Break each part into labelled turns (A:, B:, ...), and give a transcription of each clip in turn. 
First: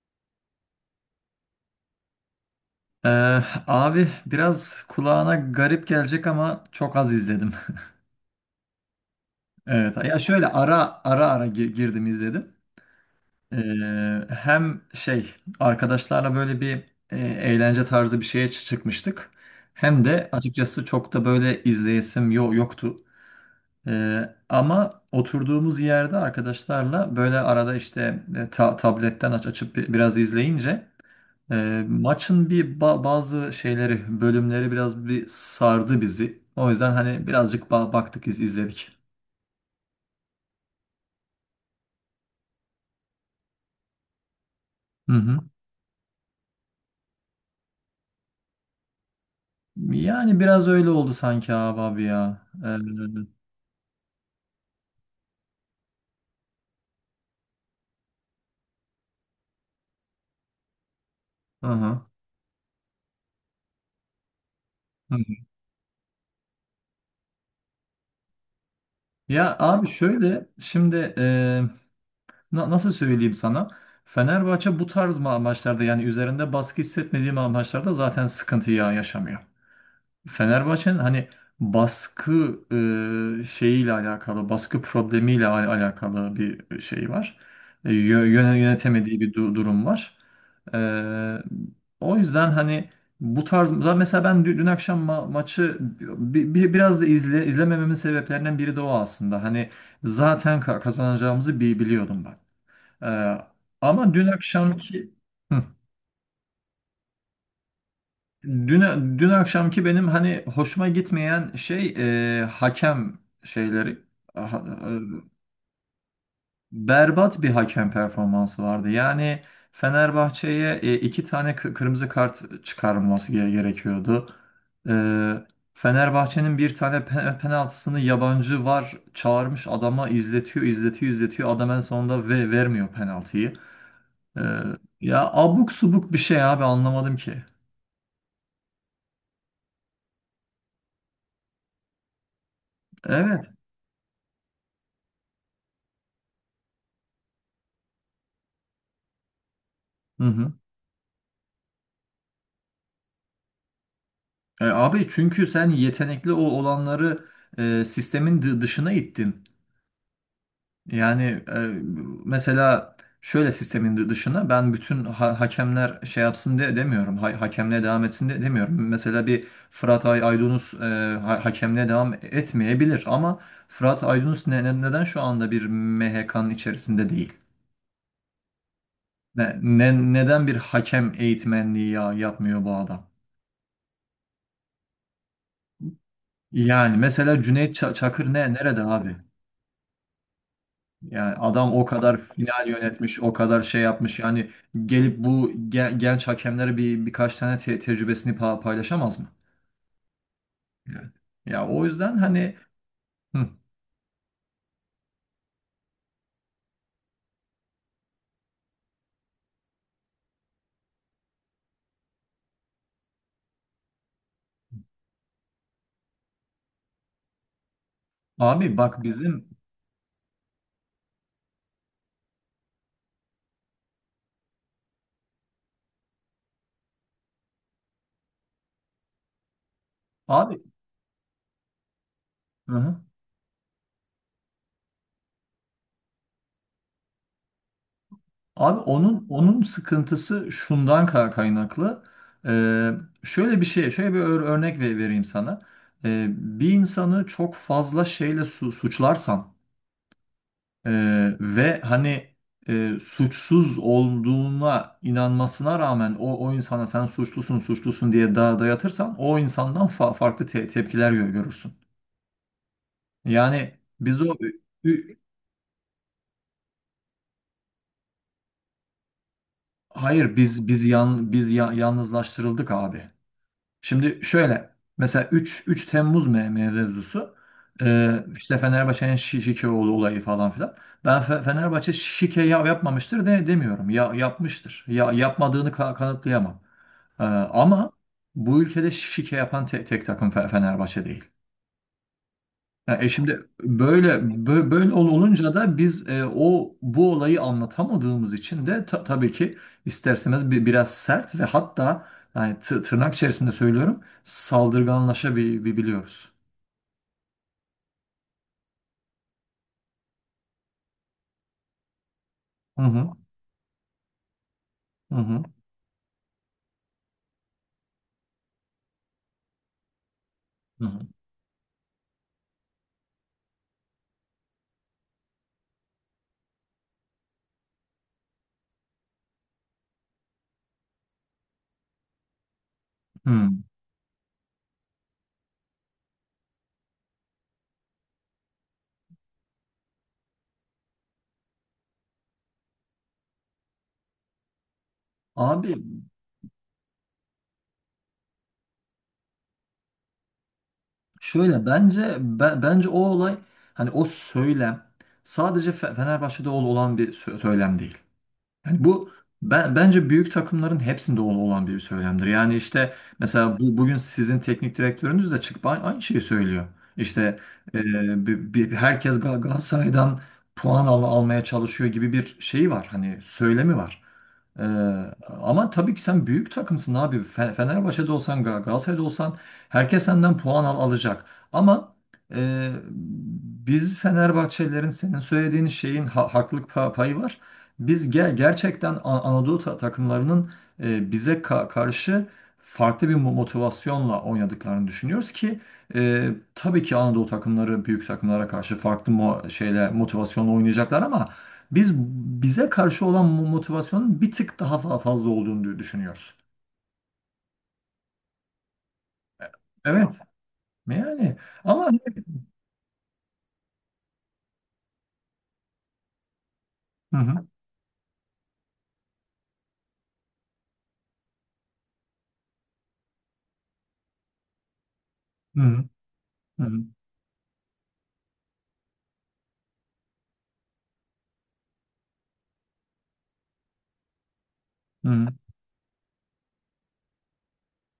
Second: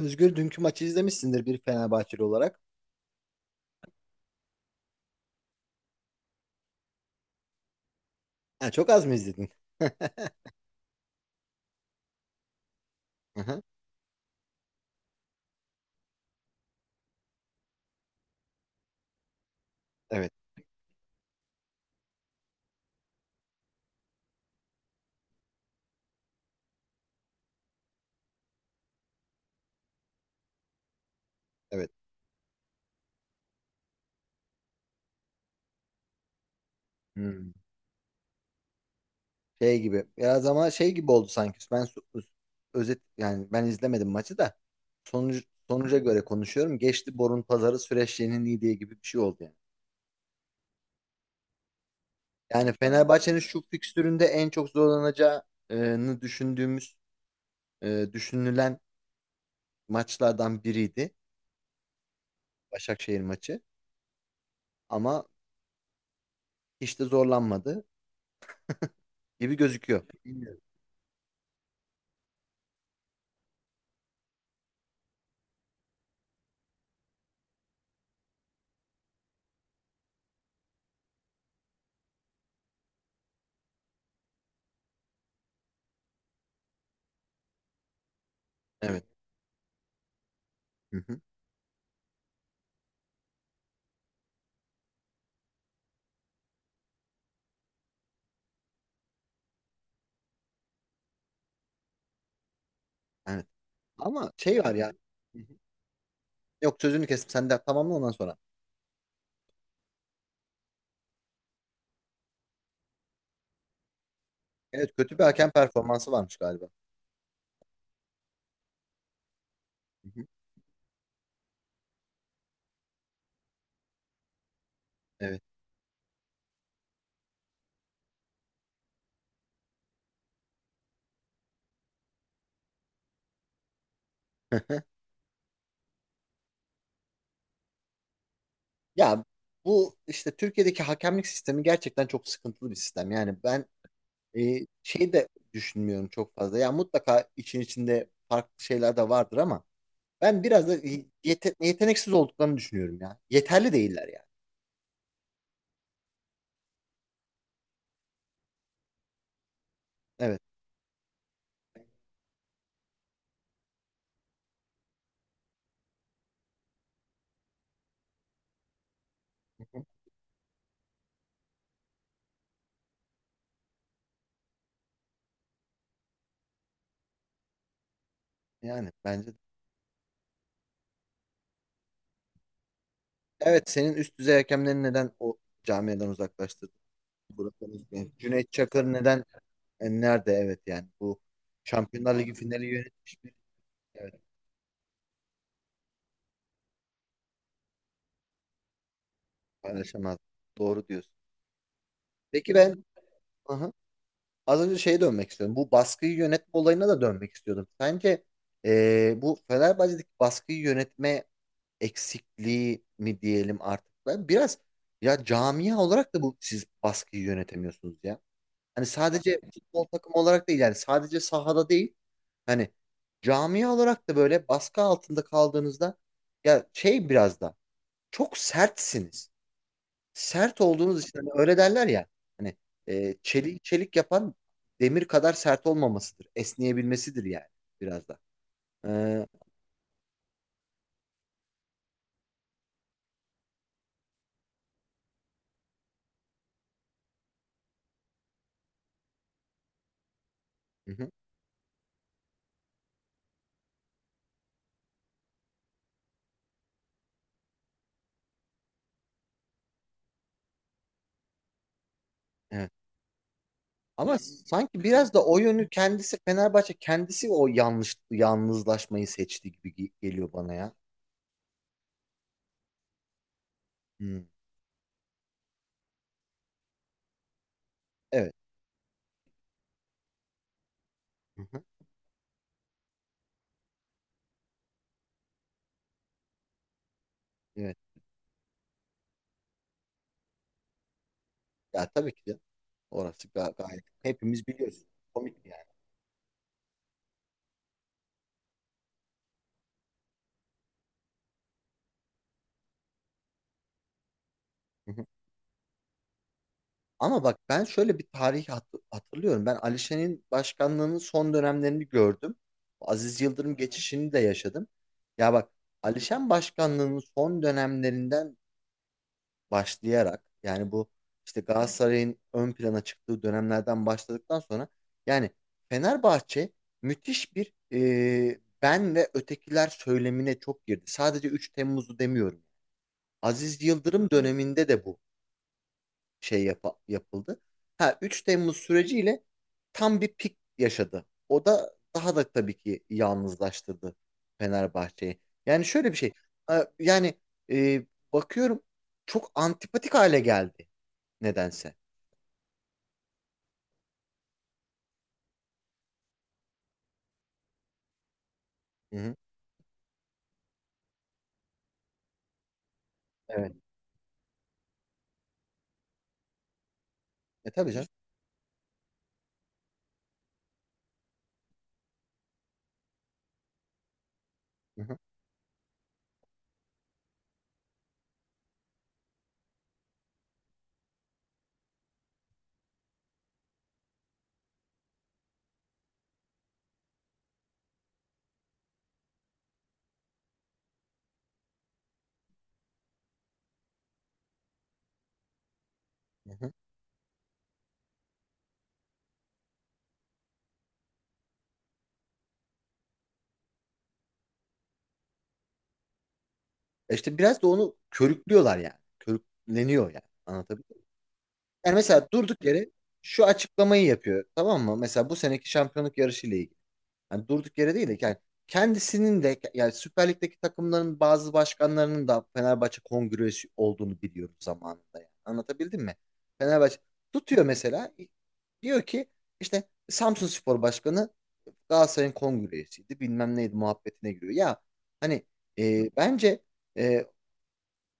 A: Özgür, dünkü maçı izlemişsindir bir Fenerbahçeli olarak.
B: Ee, Abi biraz kulağına garip gelecek ama çok az izledim.
A: Ha, çok az mı izledin?
B: Evet. Ya şöyle ara ara girdim izledim.
A: Aha,
B: Hem arkadaşlarla böyle bir eğlence tarzı bir şeye çıkmıştık. Hem de
A: evet,
B: açıkçası çok da böyle izleyesim yoktu. Ama oturduğumuz yerde arkadaşlarla böyle arada işte tabletten açıp biraz izleyince.
A: evet.
B: Maçın bazı şeyleri, bölümleri biraz sardı bizi. O yüzden hani
A: Hmm.
B: birazcık baktık, izledik.
A: Şey gibi. Biraz ama şey gibi oldu sanki. Özet yani, ben izlemedim maçı da,
B: Hı hı.
A: sonucu, sonuca göre konuşuyorum. Geçti borun pazarı süreçlerinin iyi diye gibi bir şey oldu yani.
B: Yani biraz öyle oldu sanki abi, abi ya.
A: Yani
B: Hı
A: Fenerbahçe'nin şu fikstüründe en çok zorlanacağını düşündüğümüz, düşünülen maçlardan biriydi.
B: hı.
A: Başakşehir maçı.
B: Hı
A: Ama
B: hı.
A: hiç de zorlanmadı
B: Ya
A: gibi
B: abi
A: gözüküyor.
B: şöyle
A: Bilmiyorum.
B: şimdi nasıl söyleyeyim sana? Fenerbahçe bu tarz maçlarda, yani üzerinde baskı hissetmediğim maçlarda zaten sıkıntı yaşamıyor. Fenerbahçe'nin hani baskı şeyiyle alakalı, baskı problemiyle alakalı bir şey var.
A: Evet.
B: Yönetemediği bir durum var. E,
A: Hı.
B: O yüzden hani bu tarz, mesela ben dün akşam maçı biraz da izlemememin sebeplerinden biri de o aslında. Hani zaten kazanacağımızı biliyordum ben. E,
A: Evet.
B: Ama dün
A: Ama şey var ya.
B: akşamki…
A: Hı hı. Yok, sözünü kestim. Sen de tamamla ondan sonra.
B: Dün, dün akşamki benim hani hoşuma gitmeyen şey hakem şeyleri… Ha-
A: Evet, kötü
B: e,
A: bir hakem performansı varmış galiba.
B: Berbat bir hakem performansı vardı. Yani
A: Hı hı.
B: Fenerbahçe'ye, iki tane kırmızı kart çıkarılması gerekiyordu.
A: Evet.
B: E, Fenerbahçe'nin bir tane penaltısını yabancı var, çağırmış adama izletiyor adam, en sonunda vermiyor penaltıyı. E, Ya abuk subuk bir şey abi, anlamadım ki.
A: Ya, bu işte Türkiye'deki hakemlik sistemi gerçekten çok sıkıntılı bir sistem. Yani
B: Evet.
A: ben, şey de düşünmüyorum çok fazla. Ya mutlaka için içinde farklı şeyler de vardır ama
B: Hı
A: ben
B: hı.
A: biraz da yeteneksiz olduklarını düşünüyorum ya. Yeterli değiller yani.
B: Abi çünkü sen yetenekli olanları, sistemin dışına ittin.
A: Evet.
B: Yani, e, mesela şöyle sistemin dışına. Ben bütün hakemler şey yapsın demiyorum. Ha Hakemliğe devam etsin de demiyorum. Mesela bir
A: Hı hı.
B: Fırat Aydınus hakemliğe devam etmeyebilir, ama Fırat Aydınus neden şu anda bir MHK'nın içerisinde değil?
A: Yani bence de.
B: Neden bir hakem eğitmenliği yapmıyor bu adam?
A: Evet, senin üst düzey hakemleri neden o camiadan uzaklaştırdın?
B: Yani mesela Cüneyt
A: Yani
B: Çakır
A: Cüneyt
B: nerede
A: Çakır
B: abi?
A: neden, nerede, evet, yani bu
B: Yani adam o kadar
A: Şampiyonlar Ligi finali
B: final yönetmiş,
A: yönetmiş
B: o
A: bir,
B: kadar şey
A: evet,
B: yapmış. Yani gelip bu genç hakemlere birkaç tane tecrübesini paylaşamaz mı?
A: paylaşamaz. Doğru
B: Yani.
A: diyorsun.
B: Ya o yüzden
A: Peki
B: hani,
A: ben,
B: hı,
A: aha, az önce şeye dönmek istiyorum. Bu baskıyı yönetme olayına da dönmek istiyordum. Sence, bu Fenerbahçe'deki baskıyı yönetme eksikliği mi diyelim artık? Ben biraz, ya camia olarak da bu, siz baskıyı yönetemiyorsunuz ya.
B: abi
A: Hani
B: bak
A: sadece
B: bizim
A: futbol takımı olarak değil, yani sadece sahada değil. Hani camia olarak da böyle baskı altında kaldığınızda ya şey, biraz da çok sertsiniz. Sert
B: abi,
A: olduğunuz için hani öyle derler ya, hani
B: hı hı.
A: çelik çelik yapan demir kadar sert olmamasıdır. Esneyebilmesidir yani, biraz da.
B: Abi onun,
A: Ee,
B: onun sıkıntısı şundan kaynaklı. Ee, Şöyle bir şey, şöyle bir örnek vereyim sana. Bir insanı çok fazla şeyle suçlarsan,
A: hı hı,
B: ve hani suçsuz olduğuna inanmasına rağmen o insana sen suçlusun, suçlusun diye daha dayatırsan, o insandan farklı tepkiler görürsün.
A: evet.
B: Yani
A: Ama
B: biz o
A: sanki biraz
B: ü-
A: da o yönü kendisi, Fenerbahçe kendisi o yanlış yalnızlaşmayı seçti gibi geliyor
B: hayır
A: bana
B: biz
A: ya.
B: biz yan biz ya- yalnızlaştırıldık abi. Şimdi
A: Hı,
B: şöyle, mesela 3 Temmuz mevzusu,
A: evet.
B: işte Fenerbahçe'nin Şikeoğlu olayı falan filan. Ben
A: Hı hı,
B: Fenerbahçe şike yapmamıştır demiyorum. Yapmıştır. Yapmadığını kanıtlayamam.
A: evet.
B: Ama bu ülkede şike yapan tek takım Fenerbahçe değil.
A: Ya tabii ki de,
B: Ya,
A: orası
B: şimdi
A: gayet,
B: böyle
A: hepimiz biliyoruz.
B: böyle
A: Komik
B: olunca
A: yani.
B: da biz, e, o bu olayı anlatamadığımız için de ta- tabii ki, isterseniz biraz sert ve hatta, yani tı- tırnak içerisinde söylüyorum,
A: Hı hı.
B: saldırganlaşabiliyoruz.
A: Ama bak, ben şöyle bir tarih hatırlıyorum. Ben Alişan'ın başkanlığının son dönemlerini gördüm.
B: Hı hı.
A: Aziz Yıldırım geçişini de yaşadım.
B: Hı
A: Ya
B: hı.
A: bak, Alişan başkanlığının son dönemlerinden başlayarak, yani
B: Hı
A: bu
B: hı.
A: işte Galatasaray'ın ön plana çıktığı dönemlerden başladıktan sonra, yani Fenerbahçe müthiş bir, ben ve ötekiler söylemine çok girdi. Sadece 3 Temmuz'u demiyorum.
B: Hı. Hmm.
A: Aziz Yıldırım döneminde de bu şey yapıldı. Ha, 3 Temmuz süreciyle tam bir pik yaşadı. O da daha da tabii ki yalnızlaştırdı Fenerbahçe'yi. Yani
B: Abi
A: şöyle bir şey. Yani, e, bakıyorum, çok antipatik hale geldi
B: şöyle,
A: nedense.
B: bence o olay, hani o söylem sadece Fenerbahçe'de olan bir söylem değil. Yani
A: Hı
B: bu,
A: hı.
B: bence büyük takımların hepsinde olan bir söylemdir. Yani işte
A: Evet.
B: mesela bugün sizin teknik direktörünüz de çıkıp aynı şeyi söylüyor. İşte
A: E tabii
B: e,
A: canım.
B: herkes Galatasaray'dan puan almaya çalışıyor gibi bir şey var. Hani söylemi var. E,
A: Hı hı.
B: Ama tabii ki sen büyük takımsın abi. Fenerbahçe'de olsan, Galatasaray'da olsan, herkes senden puan alacak. Ama, e, biz Fenerbahçelilerin senin söylediğin şeyin haklılık payı var. Biz gerçekten Anadolu takımlarının, bize karşı farklı bir motivasyonla oynadıklarını düşünüyoruz ki, e,
A: Hı hı.
B: tabii ki Anadolu takımları büyük takımlara karşı farklı mo şeyle motivasyonla oynayacaklar, ama biz bize karşı olan motivasyonun bir tık daha fazla olduğunu düşünüyoruz.
A: E İşte biraz da onu körüklüyorlar yani.
B: E-
A: Körükleniyor yani.
B: Evet.
A: Anlatabiliyor.
B: Yani,
A: Yani
B: ama…
A: mesela durduk yere şu açıklamayı yapıyor, tamam mı? Mesela bu seneki şampiyonluk yarışı ile ilgili.
B: Hı
A: Yani
B: hı,
A: durduk yere değil de yani, kendisinin de yani, Süper Lig'deki takımların bazı başkanlarının da Fenerbahçe kongresi olduğunu biliyoruz zamanında. Yani.
B: hı
A: Anlatabildim
B: hı,
A: mi?
B: hı hı,
A: Fenerbahçe tutuyor mesela, diyor ki işte Samsunspor Başkanı Galatasaray'ın kongresiydi bilmem neydi muhabbetine giriyor. Ya
B: hı
A: hani,
B: hı.
A: bence, e,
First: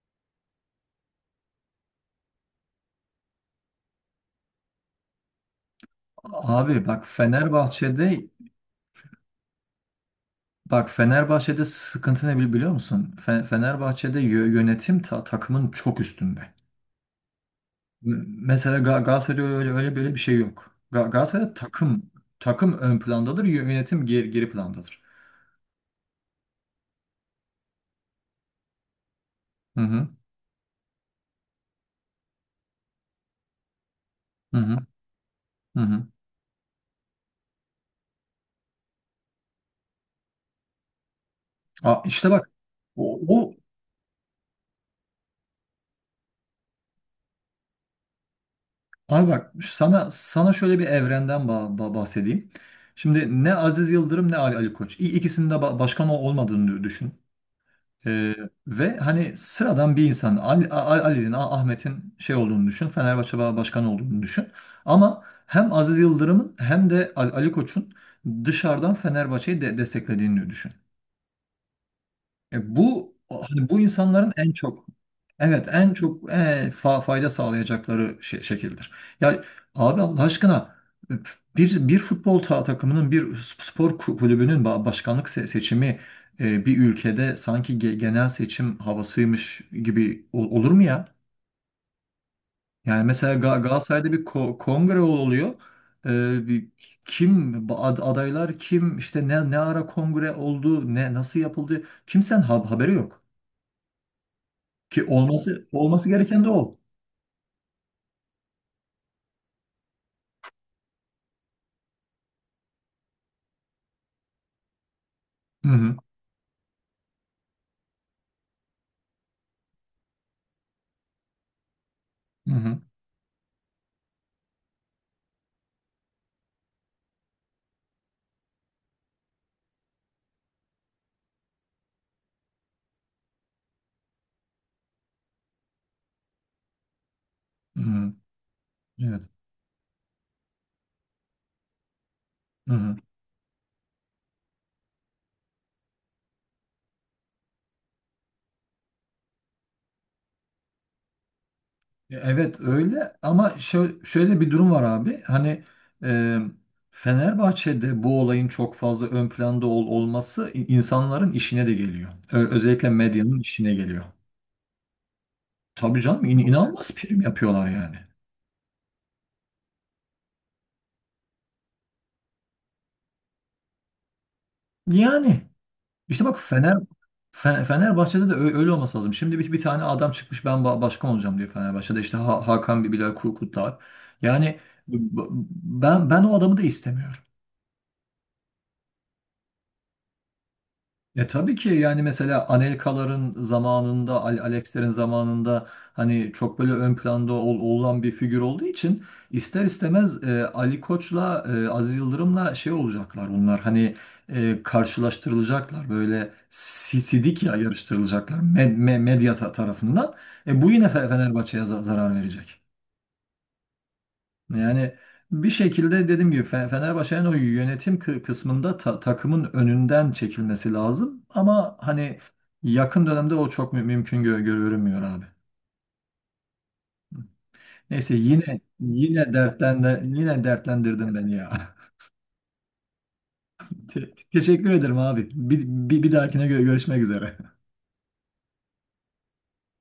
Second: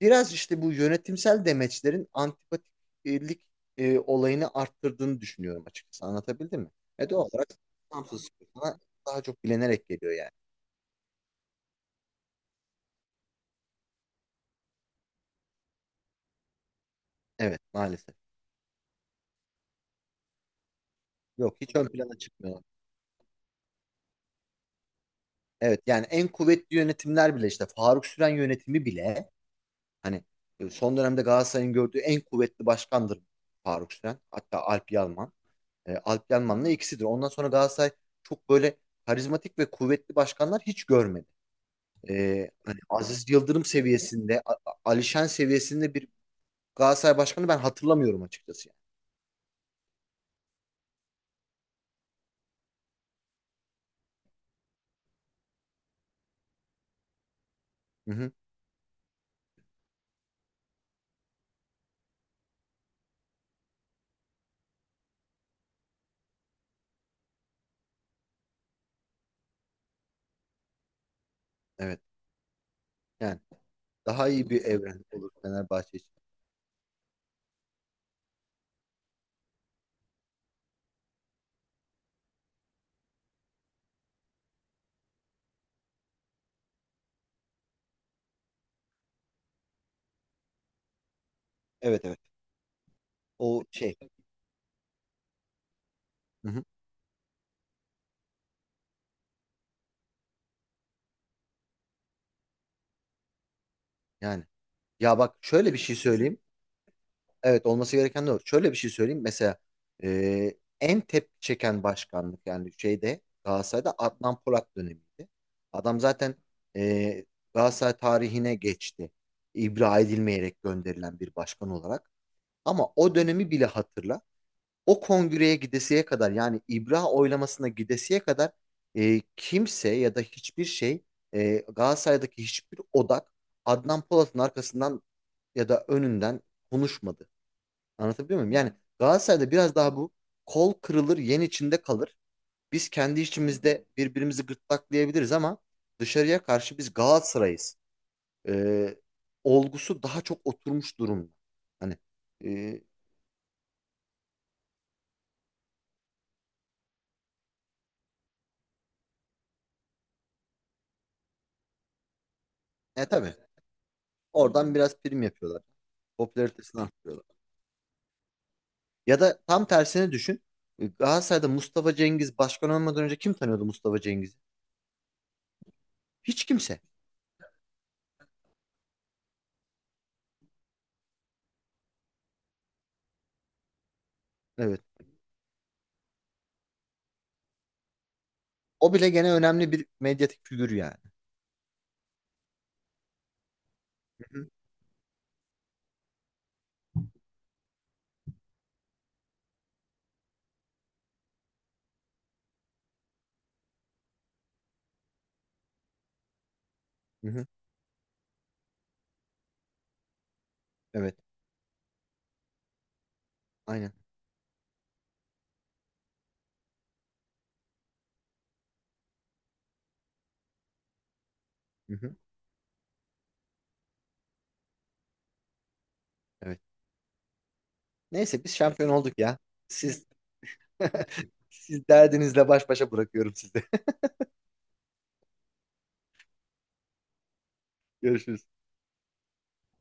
A: biraz işte bu yönetimsel demeçlerin antipatiklik, olayını arttırdığını düşünüyorum açıkçası. Anlatabildim mi?
B: Abi bak,
A: E doğal olarak Samsun
B: Fenerbahçe'de…
A: Spor bana daha çok bilenerek geliyor yani.
B: Bak Fenerbahçe'de sıkıntı ne biliyor musun? Fenerbahçe'de yönetim takımın çok üstünde.
A: Evet, maalesef.
B: Mesela Galatasaray'da öyle öyle böyle bir şey yok. Galatasaray'da
A: Yok, hiç ön
B: takım
A: plana çıkmıyor.
B: takım ön plandadır, yönetim geri plandadır.
A: Evet, yani en kuvvetli yönetimler bile, işte Faruk Süren yönetimi bile,
B: Hı hı.
A: hani son dönemde Galatasaray'ın gördüğü en kuvvetli başkandır Faruk Süren.
B: Hı
A: Hatta
B: hı.
A: Alp Yalman.
B: Hı
A: E,
B: hı.
A: Alp Yalman'la ikisidir. Ondan sonra Galatasaray çok böyle karizmatik ve kuvvetli başkanlar hiç görmedi.
B: Aa, işte bak,
A: Hani
B: o,
A: Aziz
B: o
A: Yıldırım seviyesinde, Alişan seviyesinde bir Galatasaray başkanı ben hatırlamıyorum açıkçası
B: abi bak, sana şöyle bir evrenden bahsedeyim. Şimdi ne Aziz Yıldırım ne Ali Koç. İkisinin de başkan olmadığını düşün.
A: yani. Hı hı,
B: Ee, Ve hani sıradan bir insan Ali'nin, Ahmet'in şey olduğunu düşün. Fenerbahçe Başkanı olduğunu düşün. Ama hem Aziz Yıldırım'ın hem de Ali Koç'un dışarıdan Fenerbahçe'yi de desteklediğini düşün.
A: evet.
B: Bu
A: Yani
B: hani bu
A: daha
B: insanların
A: iyi
B: en
A: bir
B: çok,
A: evren olur
B: evet en
A: Fenerbahçe için.
B: çok fayda sağlayacakları şekildir. Ya abi, Allah aşkına, bir futbol takımının, bir spor kulübünün başkanlık seçimi, bir ülkede sanki genel seçim havasıymış gibi olur mu ya?
A: Evet, evet.
B: Yani mesela
A: O şey.
B: Galatasaray'da bir kongre oluyor. E,
A: Hı hı,
B: bir, Kim adaylar, kim, işte ne ara kongre oldu, nasıl yapıldı, kimsenin haberi yok.
A: yani.
B: Ki
A: Ya bak,
B: olması
A: şöyle bir şey
B: olması
A: söyleyeyim.
B: gereken de o.
A: Evet, olması gereken de o. Şöyle bir şey söyleyeyim. Mesela en tepki çeken başkanlık, yani şeyde, Galatasaray'da Adnan Polat dönemiydi.
B: Hı hı.
A: Adam zaten, e, Galatasaray tarihine geçti. İbra edilmeyerek gönderilen bir başkan olarak.
B: Hı hı.
A: Ama o dönemi bile hatırla. O kongreye gidesiye kadar, yani İbra oylamasına gidesiye kadar, kimse ya da hiçbir şey, Galatasaray'daki hiçbir odak Adnan Polat'ın arkasından ya da önünden konuşmadı.
B: Hı hı.
A: Anlatabiliyor muyum? Yani
B: Evet.
A: Galatasaray'da biraz daha bu kol kırılır yen içinde kalır.
B: Hı
A: Biz
B: hı.
A: kendi içimizde birbirimizi gırtlaklayabiliriz ama dışarıya karşı biz Galatasaray'ız. E, Olgusu daha çok oturmuş durumda. Hani,
B: Ya evet,
A: e,
B: öyle, ama şöyle bir durum var abi. Hani, e, Fenerbahçe'de bu olayın çok fazla ön planda olması insanların işine de geliyor. Özellikle
A: e tabii.
B: medyanın işine geliyor.
A: Oradan biraz prim yapıyorlar.
B: Tabii canım,
A: Popülaritesini
B: inanılmaz prim
A: arttırıyorlar.
B: yapıyorlar yani.
A: Ya da tam tersini düşün. E, Galatasaray'da Mustafa Cengiz başkan olmadan önce kim tanıyordu Mustafa Cengiz'i?
B: Yani, İşte bak,
A: Hiç kimse.
B: Fenerbahçe'de de öyle olması lazım. Şimdi bir, bir tane adam çıkmış, ben başkan olacağım diyor Fenerbahçe'de. İşte Hakan Bilal Kurtlar. Yani
A: Evet.
B: b- ben o adamı da istemiyorum.
A: O bile gene önemli bir medyatik figür yani.
B: E tabii ki, yani mesela Anelka'ların zamanında,
A: Hı hı.
B: Alex'lerin zamanında hani çok böyle ön planda olan bir figür olduğu için, ister istemez, Ali Koç'la, Aziz Yıldırım'la şey olacaklar onlar, hani karşılaştırılacaklar, böyle
A: Hı
B: sisidik
A: hı.
B: yarıştırılacaklar medya tarafından. Bu yine
A: Evet.
B: Fenerbahçe'ye zarar verecek.
A: Aynen.
B: Yani bir şekilde, dediğim gibi, Fenerbahçe'nin o yönetim kısmında takımın önünden çekilmesi lazım. Ama
A: Hı hı.
B: hani yakın dönemde o çok mümkün görünmüyor abi.
A: Evet.
B: Neyse,
A: Neyse, biz
B: yine
A: şampiyon olduk
B: yine
A: ya. Siz,
B: yine dertlendirdin beni ya.
A: siz derdinizle baş başa bırakıyorum sizi.
B: Teşekkür ederim abi. Bir dahakine görüşmek üzere.
A: Görüşürüz.